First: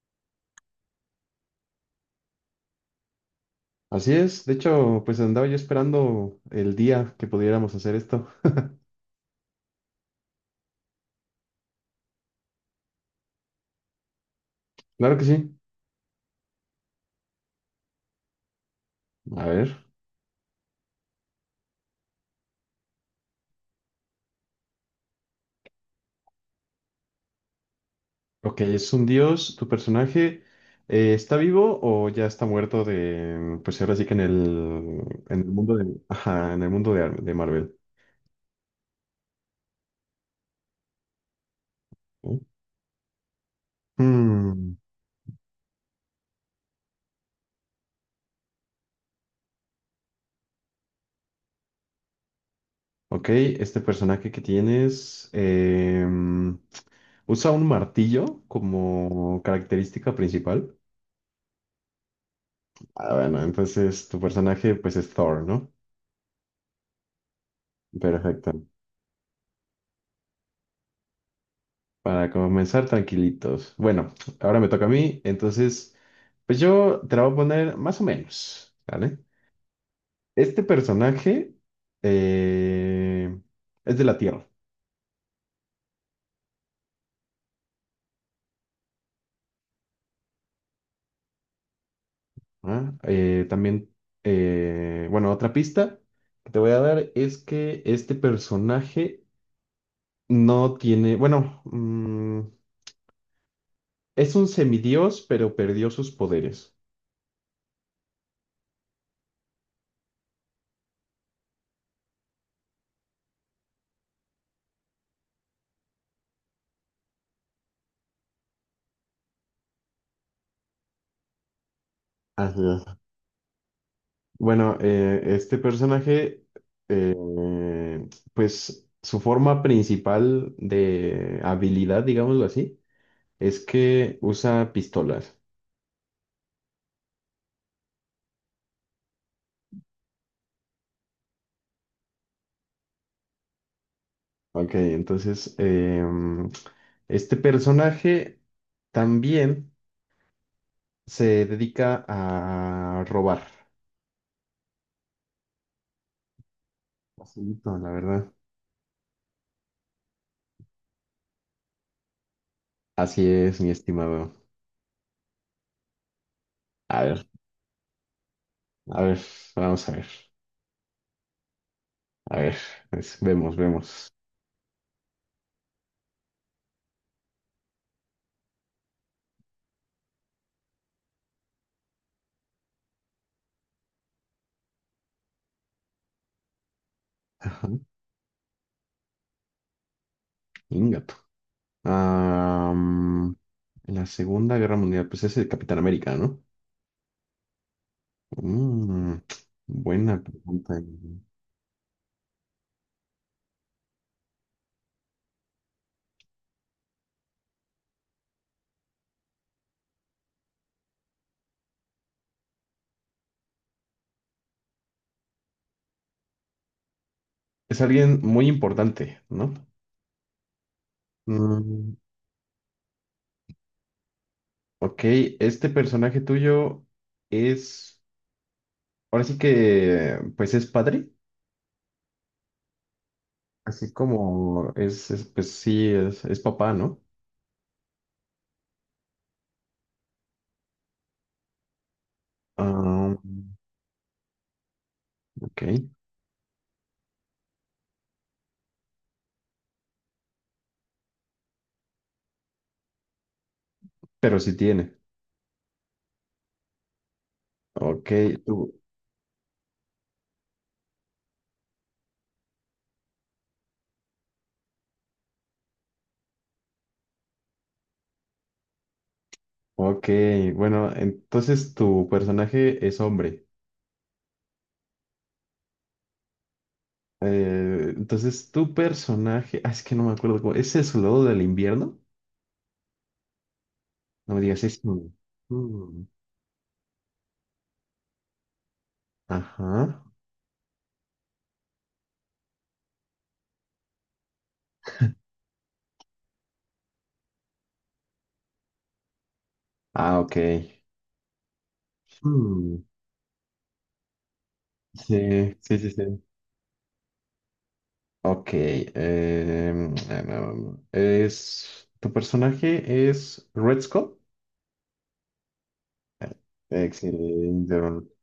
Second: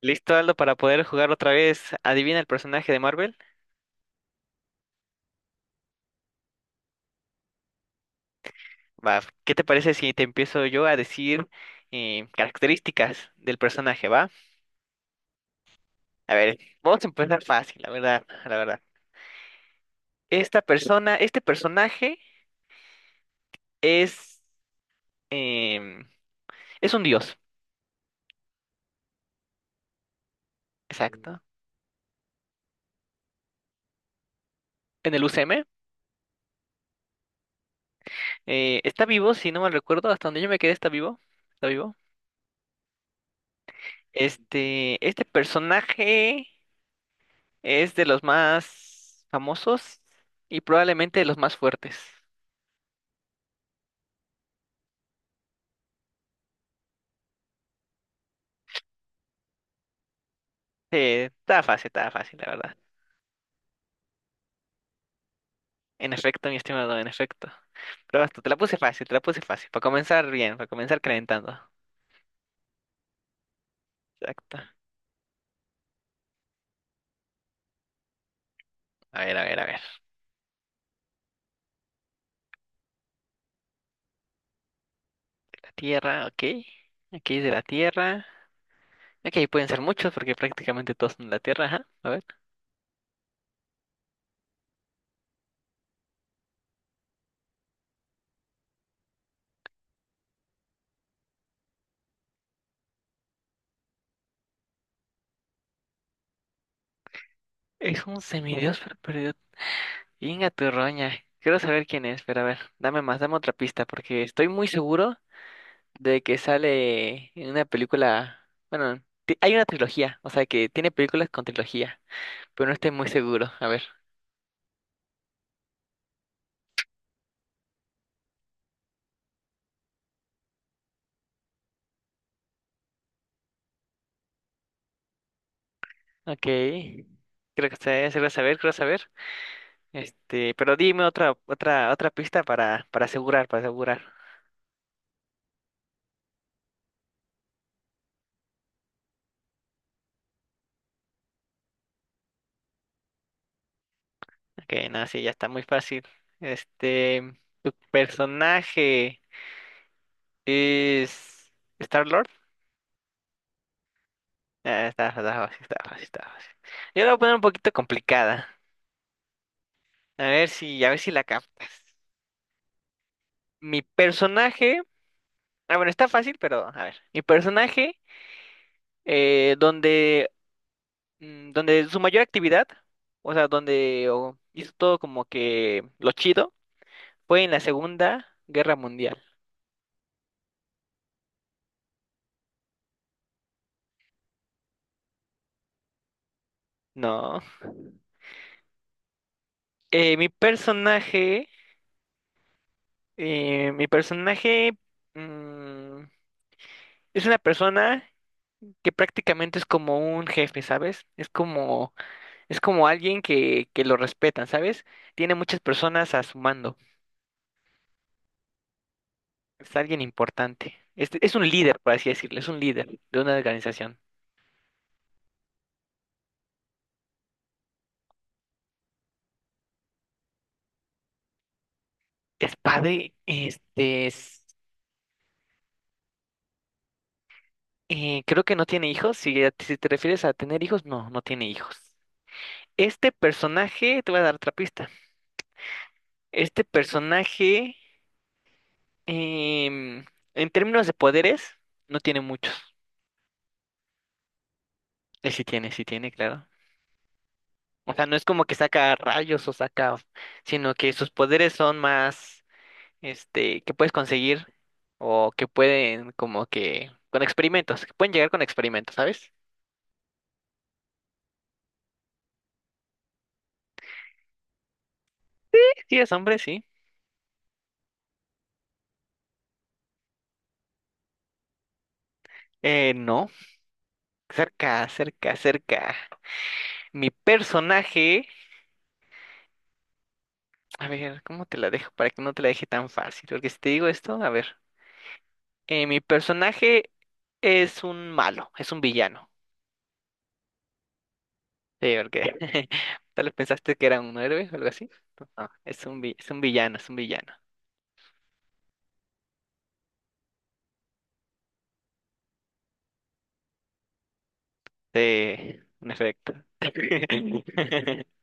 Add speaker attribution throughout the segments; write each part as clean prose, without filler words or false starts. Speaker 1: Listo, Aldo, para poder jugar otra vez. Adivina el personaje de Marvel.
Speaker 2: Así es, de hecho, pues andaba yo esperando el día que pudiéramos hacer esto.
Speaker 1: Va, ¿qué te parece si te empiezo yo a decir características del personaje, va?
Speaker 2: Claro que sí.
Speaker 1: A ver, vamos a empezar fácil, la verdad, la verdad.
Speaker 2: A ver.
Speaker 1: Este personaje es em, es un dios,
Speaker 2: Ok, es un dios. ¿Tu personaje está
Speaker 1: exacto.
Speaker 2: vivo o ya está muerto de, pues ahora sí que
Speaker 1: En el
Speaker 2: en el
Speaker 1: UCM
Speaker 2: mundo de, ajá, en el mundo de, de Marvel?
Speaker 1: está vivo, si no mal recuerdo, hasta donde yo me quedé está vivo, está vivo.
Speaker 2: ¿No? Hmm,
Speaker 1: Este personaje es de los más famosos y probablemente de los más fuertes.
Speaker 2: Ok, este personaje que tienes usa un martillo como característica principal.
Speaker 1: Sí, estaba fácil, la verdad.
Speaker 2: Ah, bueno, entonces tu personaje pues es Thor, ¿no?
Speaker 1: En efecto, mi estimado, en efecto. Pero basta, te
Speaker 2: Perfecto.
Speaker 1: la puse fácil, te la puse fácil. Para comenzar bien, para comenzar calentando.
Speaker 2: Para comenzar tranquilitos. Bueno,
Speaker 1: Exacto.
Speaker 2: ahora me toca a mí, entonces, pues yo te la voy a poner más o menos, ¿vale?
Speaker 1: A ver, a ver, a ver.
Speaker 2: Este personaje eh, es de la Tierra.
Speaker 1: La Tierra, ok. Aquí es de la Tierra. Ok, pueden ser muchos porque prácticamente todos son de la Tierra, ajá. A ver.
Speaker 2: ¿Ah? También, bueno, otra pista que te voy a dar es que este personaje no tiene, bueno, es un semidios, pero perdió sus poderes.
Speaker 1: Es un semidios pero perdido. Venga, tu roña. Quiero saber quién es, pero a ver, dame más, dame otra pista porque estoy muy seguro de que sale en una película. Bueno, hay una trilogía, o sea que tiene películas con trilogía. Pero no estoy
Speaker 2: Ajá.
Speaker 1: muy seguro. A ver,
Speaker 2: Bueno, este personaje, eh, pues su forma principal de habilidad, digámoslo así, es que usa pistolas.
Speaker 1: ok. Creo que se va a saber, creo saber. Este, pero dime otra, otra pista para asegurar, para asegurar.
Speaker 2: Ok, entonces este personaje también se dedica a robar.
Speaker 1: Ok, no, sí, ya está muy fácil. Este, tu
Speaker 2: Facilito, la verdad.
Speaker 1: personaje es Star-Lord.
Speaker 2: Así es, mi estimado.
Speaker 1: Ah, está, está fácil, está fácil, está fácil.
Speaker 2: A
Speaker 1: Yo la voy a
Speaker 2: ver,
Speaker 1: poner un poquito complicada.
Speaker 2: a ver, vamos a ver.
Speaker 1: A ver si la captas.
Speaker 2: A ver, vemos,
Speaker 1: Mi
Speaker 2: vemos.
Speaker 1: personaje, ah, bueno, está fácil, pero a ver. Mi personaje, donde donde su mayor actividad, o sea, donde o, hizo todo como que lo chido, fue en la
Speaker 2: Ajá,
Speaker 1: Segunda Guerra Mundial.
Speaker 2: ingato. Am, la Segunda Guerra Mundial, pues es el Capitán América, ¿no?
Speaker 1: No.
Speaker 2: Mm,
Speaker 1: Eh,
Speaker 2: buena
Speaker 1: mi
Speaker 2: pregunta.
Speaker 1: personaje, mi personaje mm, es una persona que prácticamente es como un jefe, ¿sabes? Es como alguien que lo respetan, ¿sabes? Tiene muchas personas a su mando.
Speaker 2: Es alguien muy importante, ¿no?
Speaker 1: Es alguien importante. Es un líder, por
Speaker 2: Mm,
Speaker 1: así decirlo, es un líder de una organización.
Speaker 2: ok, este personaje tuyo es, ahora sí que, pues es padre,
Speaker 1: Es padre,
Speaker 2: así como es, pues sí, es papá, ¿no?
Speaker 1: creo que no tiene hijos. Si, si te refieres a tener hijos, no, no tiene hijos. Este
Speaker 2: Ah,
Speaker 1: personaje, te voy a dar otra pista.
Speaker 2: ok,
Speaker 1: Este personaje, em, en términos de poderes, no tiene muchos.
Speaker 2: pero sí tiene.
Speaker 1: Sí tiene, claro. O sea,
Speaker 2: Ok,
Speaker 1: no es como que
Speaker 2: tú,
Speaker 1: saca rayos o saca, sino que sus poderes son más, este, que puedes conseguir o que pueden como que con experimentos, que pueden llegar con experimentos, ¿sabes?
Speaker 2: ok, bueno, entonces tu personaje es hombre.
Speaker 1: Sí, es hombre, sí.
Speaker 2: Entonces, tu personaje, ah, es que no me acuerdo cómo, ¿es el soldado del invierno?
Speaker 1: No.
Speaker 2: No me digas
Speaker 1: Cerca,
Speaker 2: eso.
Speaker 1: cerca, cerca.
Speaker 2: Mm.
Speaker 1: Mi personaje,
Speaker 2: Ajá.
Speaker 1: a ver, ¿cómo te la dejo para que no te la deje tan fácil? Porque si te digo esto, a ver, mi personaje es un malo, es un villano.
Speaker 2: Ah, ok.
Speaker 1: Sí, porque
Speaker 2: Mm.
Speaker 1: tal vez pensaste que era un héroe o algo así. No,
Speaker 2: Sí, sí,
Speaker 1: es
Speaker 2: sí,
Speaker 1: un
Speaker 2: sí.
Speaker 1: es un villano, es un villano.
Speaker 2: Ok. Ah, no, es, tu personaje es Red Skull.
Speaker 1: Sí, en efecto.
Speaker 2: Excelente.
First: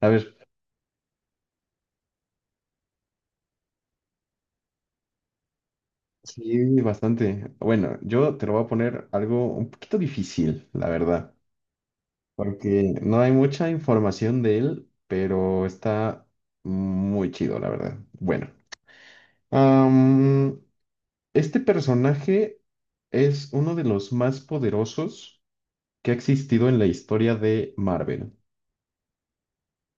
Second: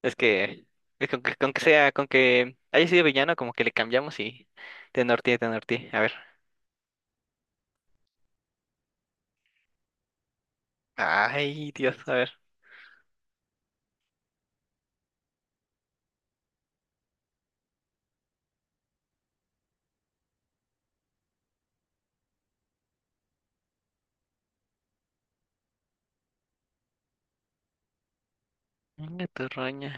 Speaker 2: A
Speaker 1: Es
Speaker 2: ver,
Speaker 1: que, es con que sea, con que haya sido villano, como que le cambiamos y te norteé, te norteé. A ver.
Speaker 2: sí, bastante. Bueno, yo te lo voy a poner algo un poquito difícil, la verdad,
Speaker 1: Ay, Dios, a ver.
Speaker 2: porque no hay mucha información de él, pero está muy chido, la verdad. Bueno, am, este personaje es uno de los más poderosos que ha existido en la historia de Marvel.
Speaker 1: Venga, tu roña.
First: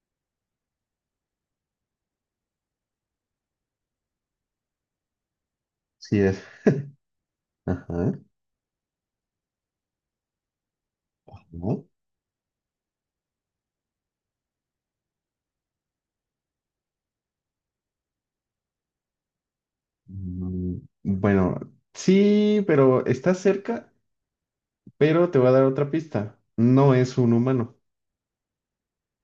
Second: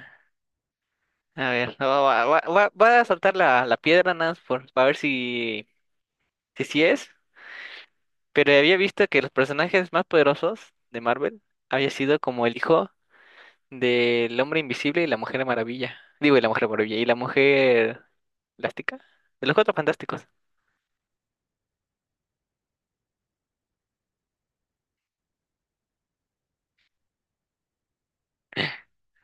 Speaker 1: A ver, no, va, va a saltar la, la piedra nada más por, para ver si,
Speaker 2: Sí es.
Speaker 1: si sí es.
Speaker 2: Ajá.
Speaker 1: Pero había visto que los personajes más poderosos de Marvel
Speaker 2: ¿No?
Speaker 1: había sido como el hijo del Hombre Invisible y la Mujer Maravilla. Digo, y la Mujer Maravilla y la Mujer Elástica. De los Cuatro Fantásticos.
Speaker 2: Mm, bueno, sí, pero está cerca, pero te voy a dar otra pista. No es un humano.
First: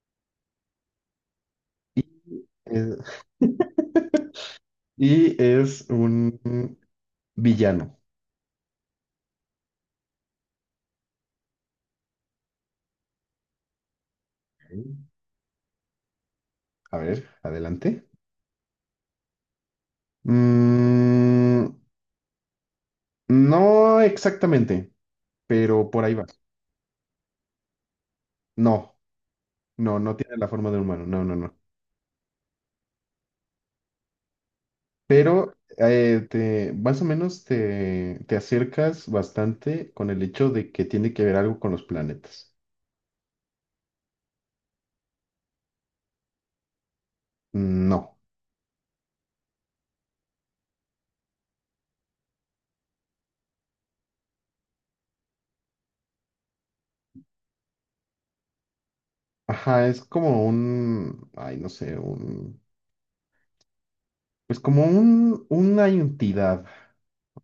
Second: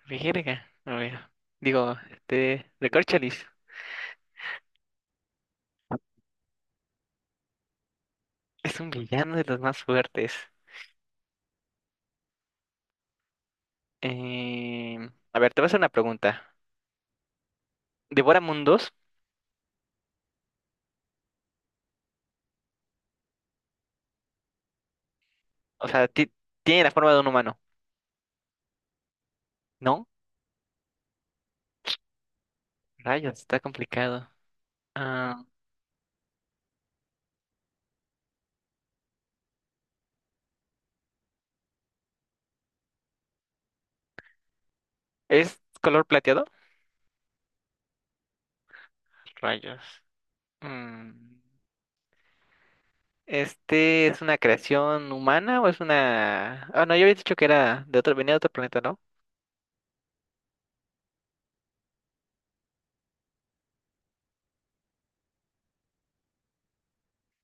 Speaker 1: Verga, a ver. Digo, este,
Speaker 2: Es-
Speaker 1: Recorcholis
Speaker 2: y es un villano.
Speaker 1: es un villano de los más fuertes.
Speaker 2: Ok.
Speaker 1: Em, a ver, te voy a hacer una pregunta.
Speaker 2: A ver, adelante.
Speaker 1: ¿Devora mundos?
Speaker 2: Mm, no exactamente,
Speaker 1: O
Speaker 2: pero por
Speaker 1: sea,
Speaker 2: ahí va.
Speaker 1: tiene la forma de un humano,
Speaker 2: No, no,
Speaker 1: ¿no?
Speaker 2: no tiene la forma de un humano, no, no, no.
Speaker 1: Rayos, está complicado. Ah,
Speaker 2: Pero te, más o menos te, te acercas bastante con el hecho de que tiene que ver algo con los planetas.
Speaker 1: ¿es color plateado?
Speaker 2: No.
Speaker 1: Rayos. Mm, ¿este es una creación humana o es una... ah, no, yo había dicho que era de otro, venía de otro planeta, ¿no?
Speaker 2: Ajá, es como un, ay, no sé, un, pues como un, una entidad,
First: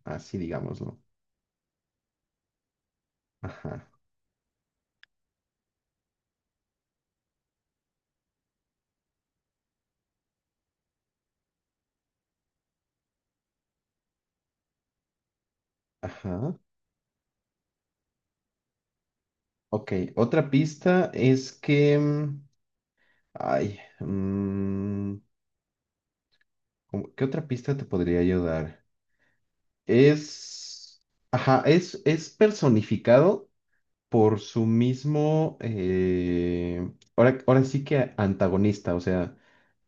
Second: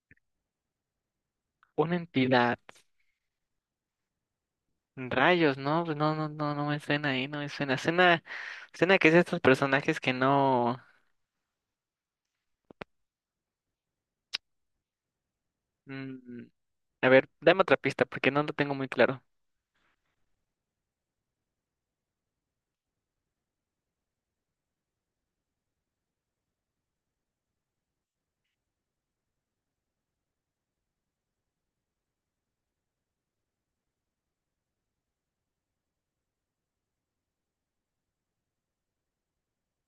Speaker 2: así digámoslo.
Speaker 1: Una entidad.
Speaker 2: Ajá,
Speaker 1: Rayos, no, pues no, no, no, no me suena ahí, no me suena. Suena, suena que es de estos personajes que no. mm,
Speaker 2: ajá.
Speaker 1: a ver, dame otra pista porque no lo tengo muy claro.
Speaker 2: Ok, otra pista es que, ay, como- ¿Qué otra pista te podría ayudar? Es, ajá, es personificado por su mismo, ahora, ahora sí que antagonista, o sea,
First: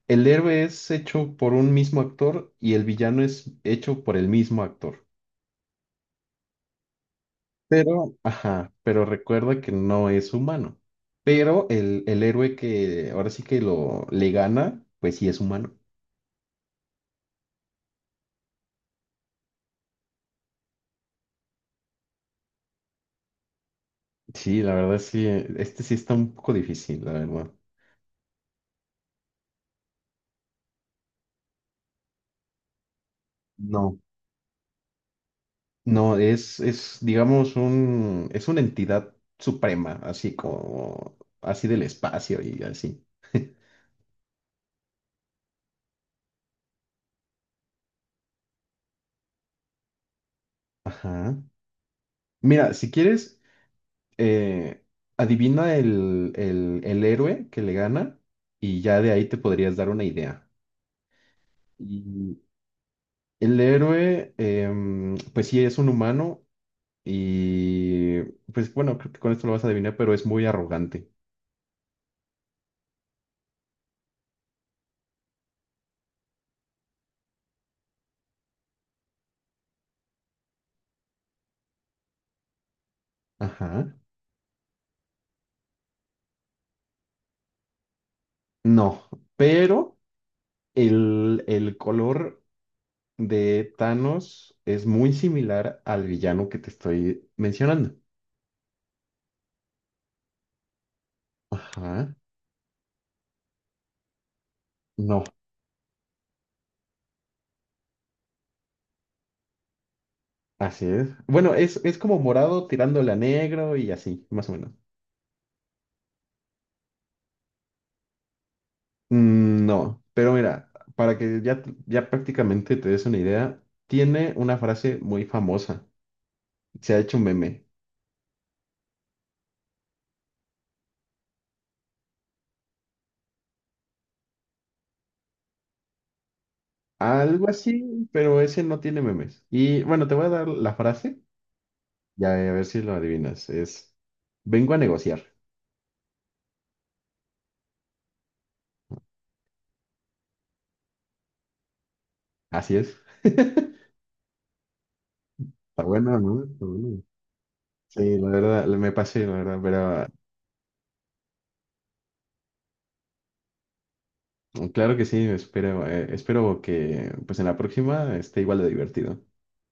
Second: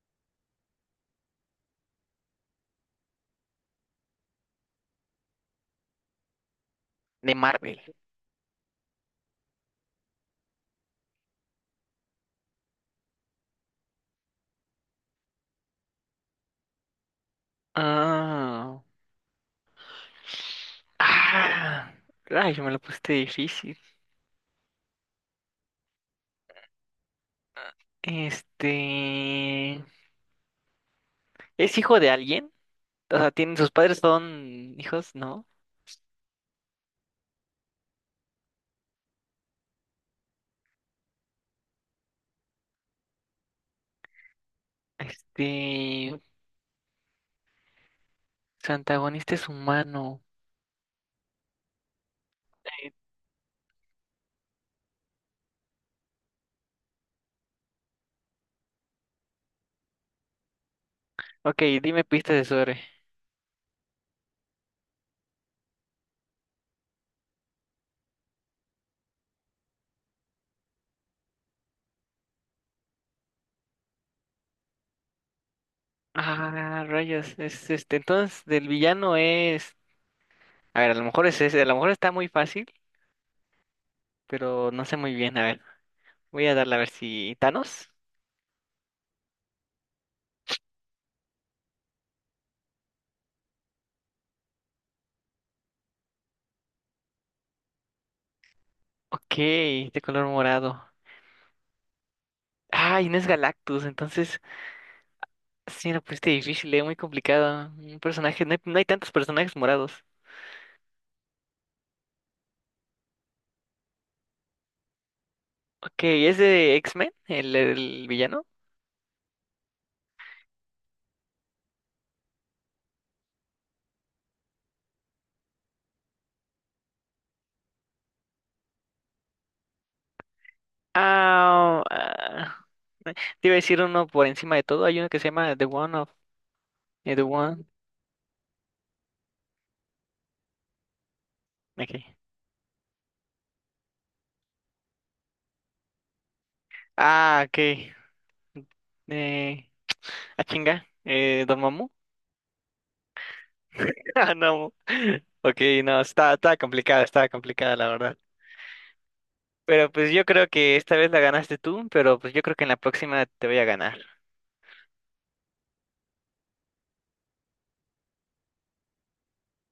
Speaker 2: el héroe es hecho por un mismo actor y el villano es hecho por el mismo actor.
Speaker 1: De Marvel.
Speaker 2: Pero, ajá, pero recuerda que no es humano. Pero el héroe que ahora sí que lo le gana, pues sí es humano.
Speaker 1: Ah. Ah. Rayo, me lo pusiste difícil.
Speaker 2: Sí, la verdad sí, este sí está un poco difícil, la verdad.
Speaker 1: Este... ¿es hijo de alguien? O sea, ¿tienen sus padres
Speaker 2: No.
Speaker 1: son hijos? ¿No?
Speaker 2: No, es, digamos, un, es una entidad suprema, así como, así del espacio y así.
Speaker 1: Este... su antagonista es humano.
Speaker 2: Ajá. Mira, si quieres, eh, adivina el héroe que le gana y ya de ahí te podrías dar una idea.
Speaker 1: Ok, dime pistas
Speaker 2: Y
Speaker 1: de sobre.
Speaker 2: el héroe, pues sí, es un humano y, pues bueno, creo que con esto lo vas a adivinar, pero es muy arrogante.
Speaker 1: Ah, rayos. Es este, entonces, del villano es. A ver, a lo mejor es ese. A lo mejor está muy fácil,
Speaker 2: Ajá.
Speaker 1: pero no sé muy bien. A ver, voy a darle a ver si. ¿Thanos?
Speaker 2: No, pero el color de Thanos es muy similar al villano que te estoy mencionando.
Speaker 1: Ok, de color morado.
Speaker 2: Ajá.
Speaker 1: Ay, no es Galactus, entonces.
Speaker 2: No,
Speaker 1: Sí, no, pues este difícil, es muy complicado. Un personaje, no hay, no hay tantos personajes morados.
Speaker 2: así es. Bueno, es como morado tirándole a negro y así, más o menos.
Speaker 1: Ok, ¿es de X-Men, el villano?
Speaker 2: Mm, no, pero mira, para que ya, ya prácticamente te des una idea, tiene una frase muy famosa. Se ha hecho un meme.
Speaker 1: Ah, ah, te iba a decir uno por encima de todo. Hay uno que se llama The One of... The
Speaker 2: Algo
Speaker 1: One...
Speaker 2: así, pero ese no tiene memes. Y bueno, te voy a dar la frase.
Speaker 1: Okay.
Speaker 2: Ya, a ver si lo adivinas. Es, vengo a negociar.
Speaker 1: Ah, ok. Eh, ah, chinga. ¿Don Mamu?
Speaker 2: Así es. Está
Speaker 1: Ah, no. Ok, no,
Speaker 2: bueno,
Speaker 1: está,
Speaker 2: ¿no? Está bueno.
Speaker 1: está complicada, la verdad.
Speaker 2: Sí, la verdad, me pasé, la
Speaker 1: Pero
Speaker 2: verdad,
Speaker 1: pues yo creo que esta vez la ganaste tú, pero pues yo creo que en la próxima te voy a ganar.
Speaker 2: pero claro que sí, espero, espero que pues en la próxima esté igual de divertido.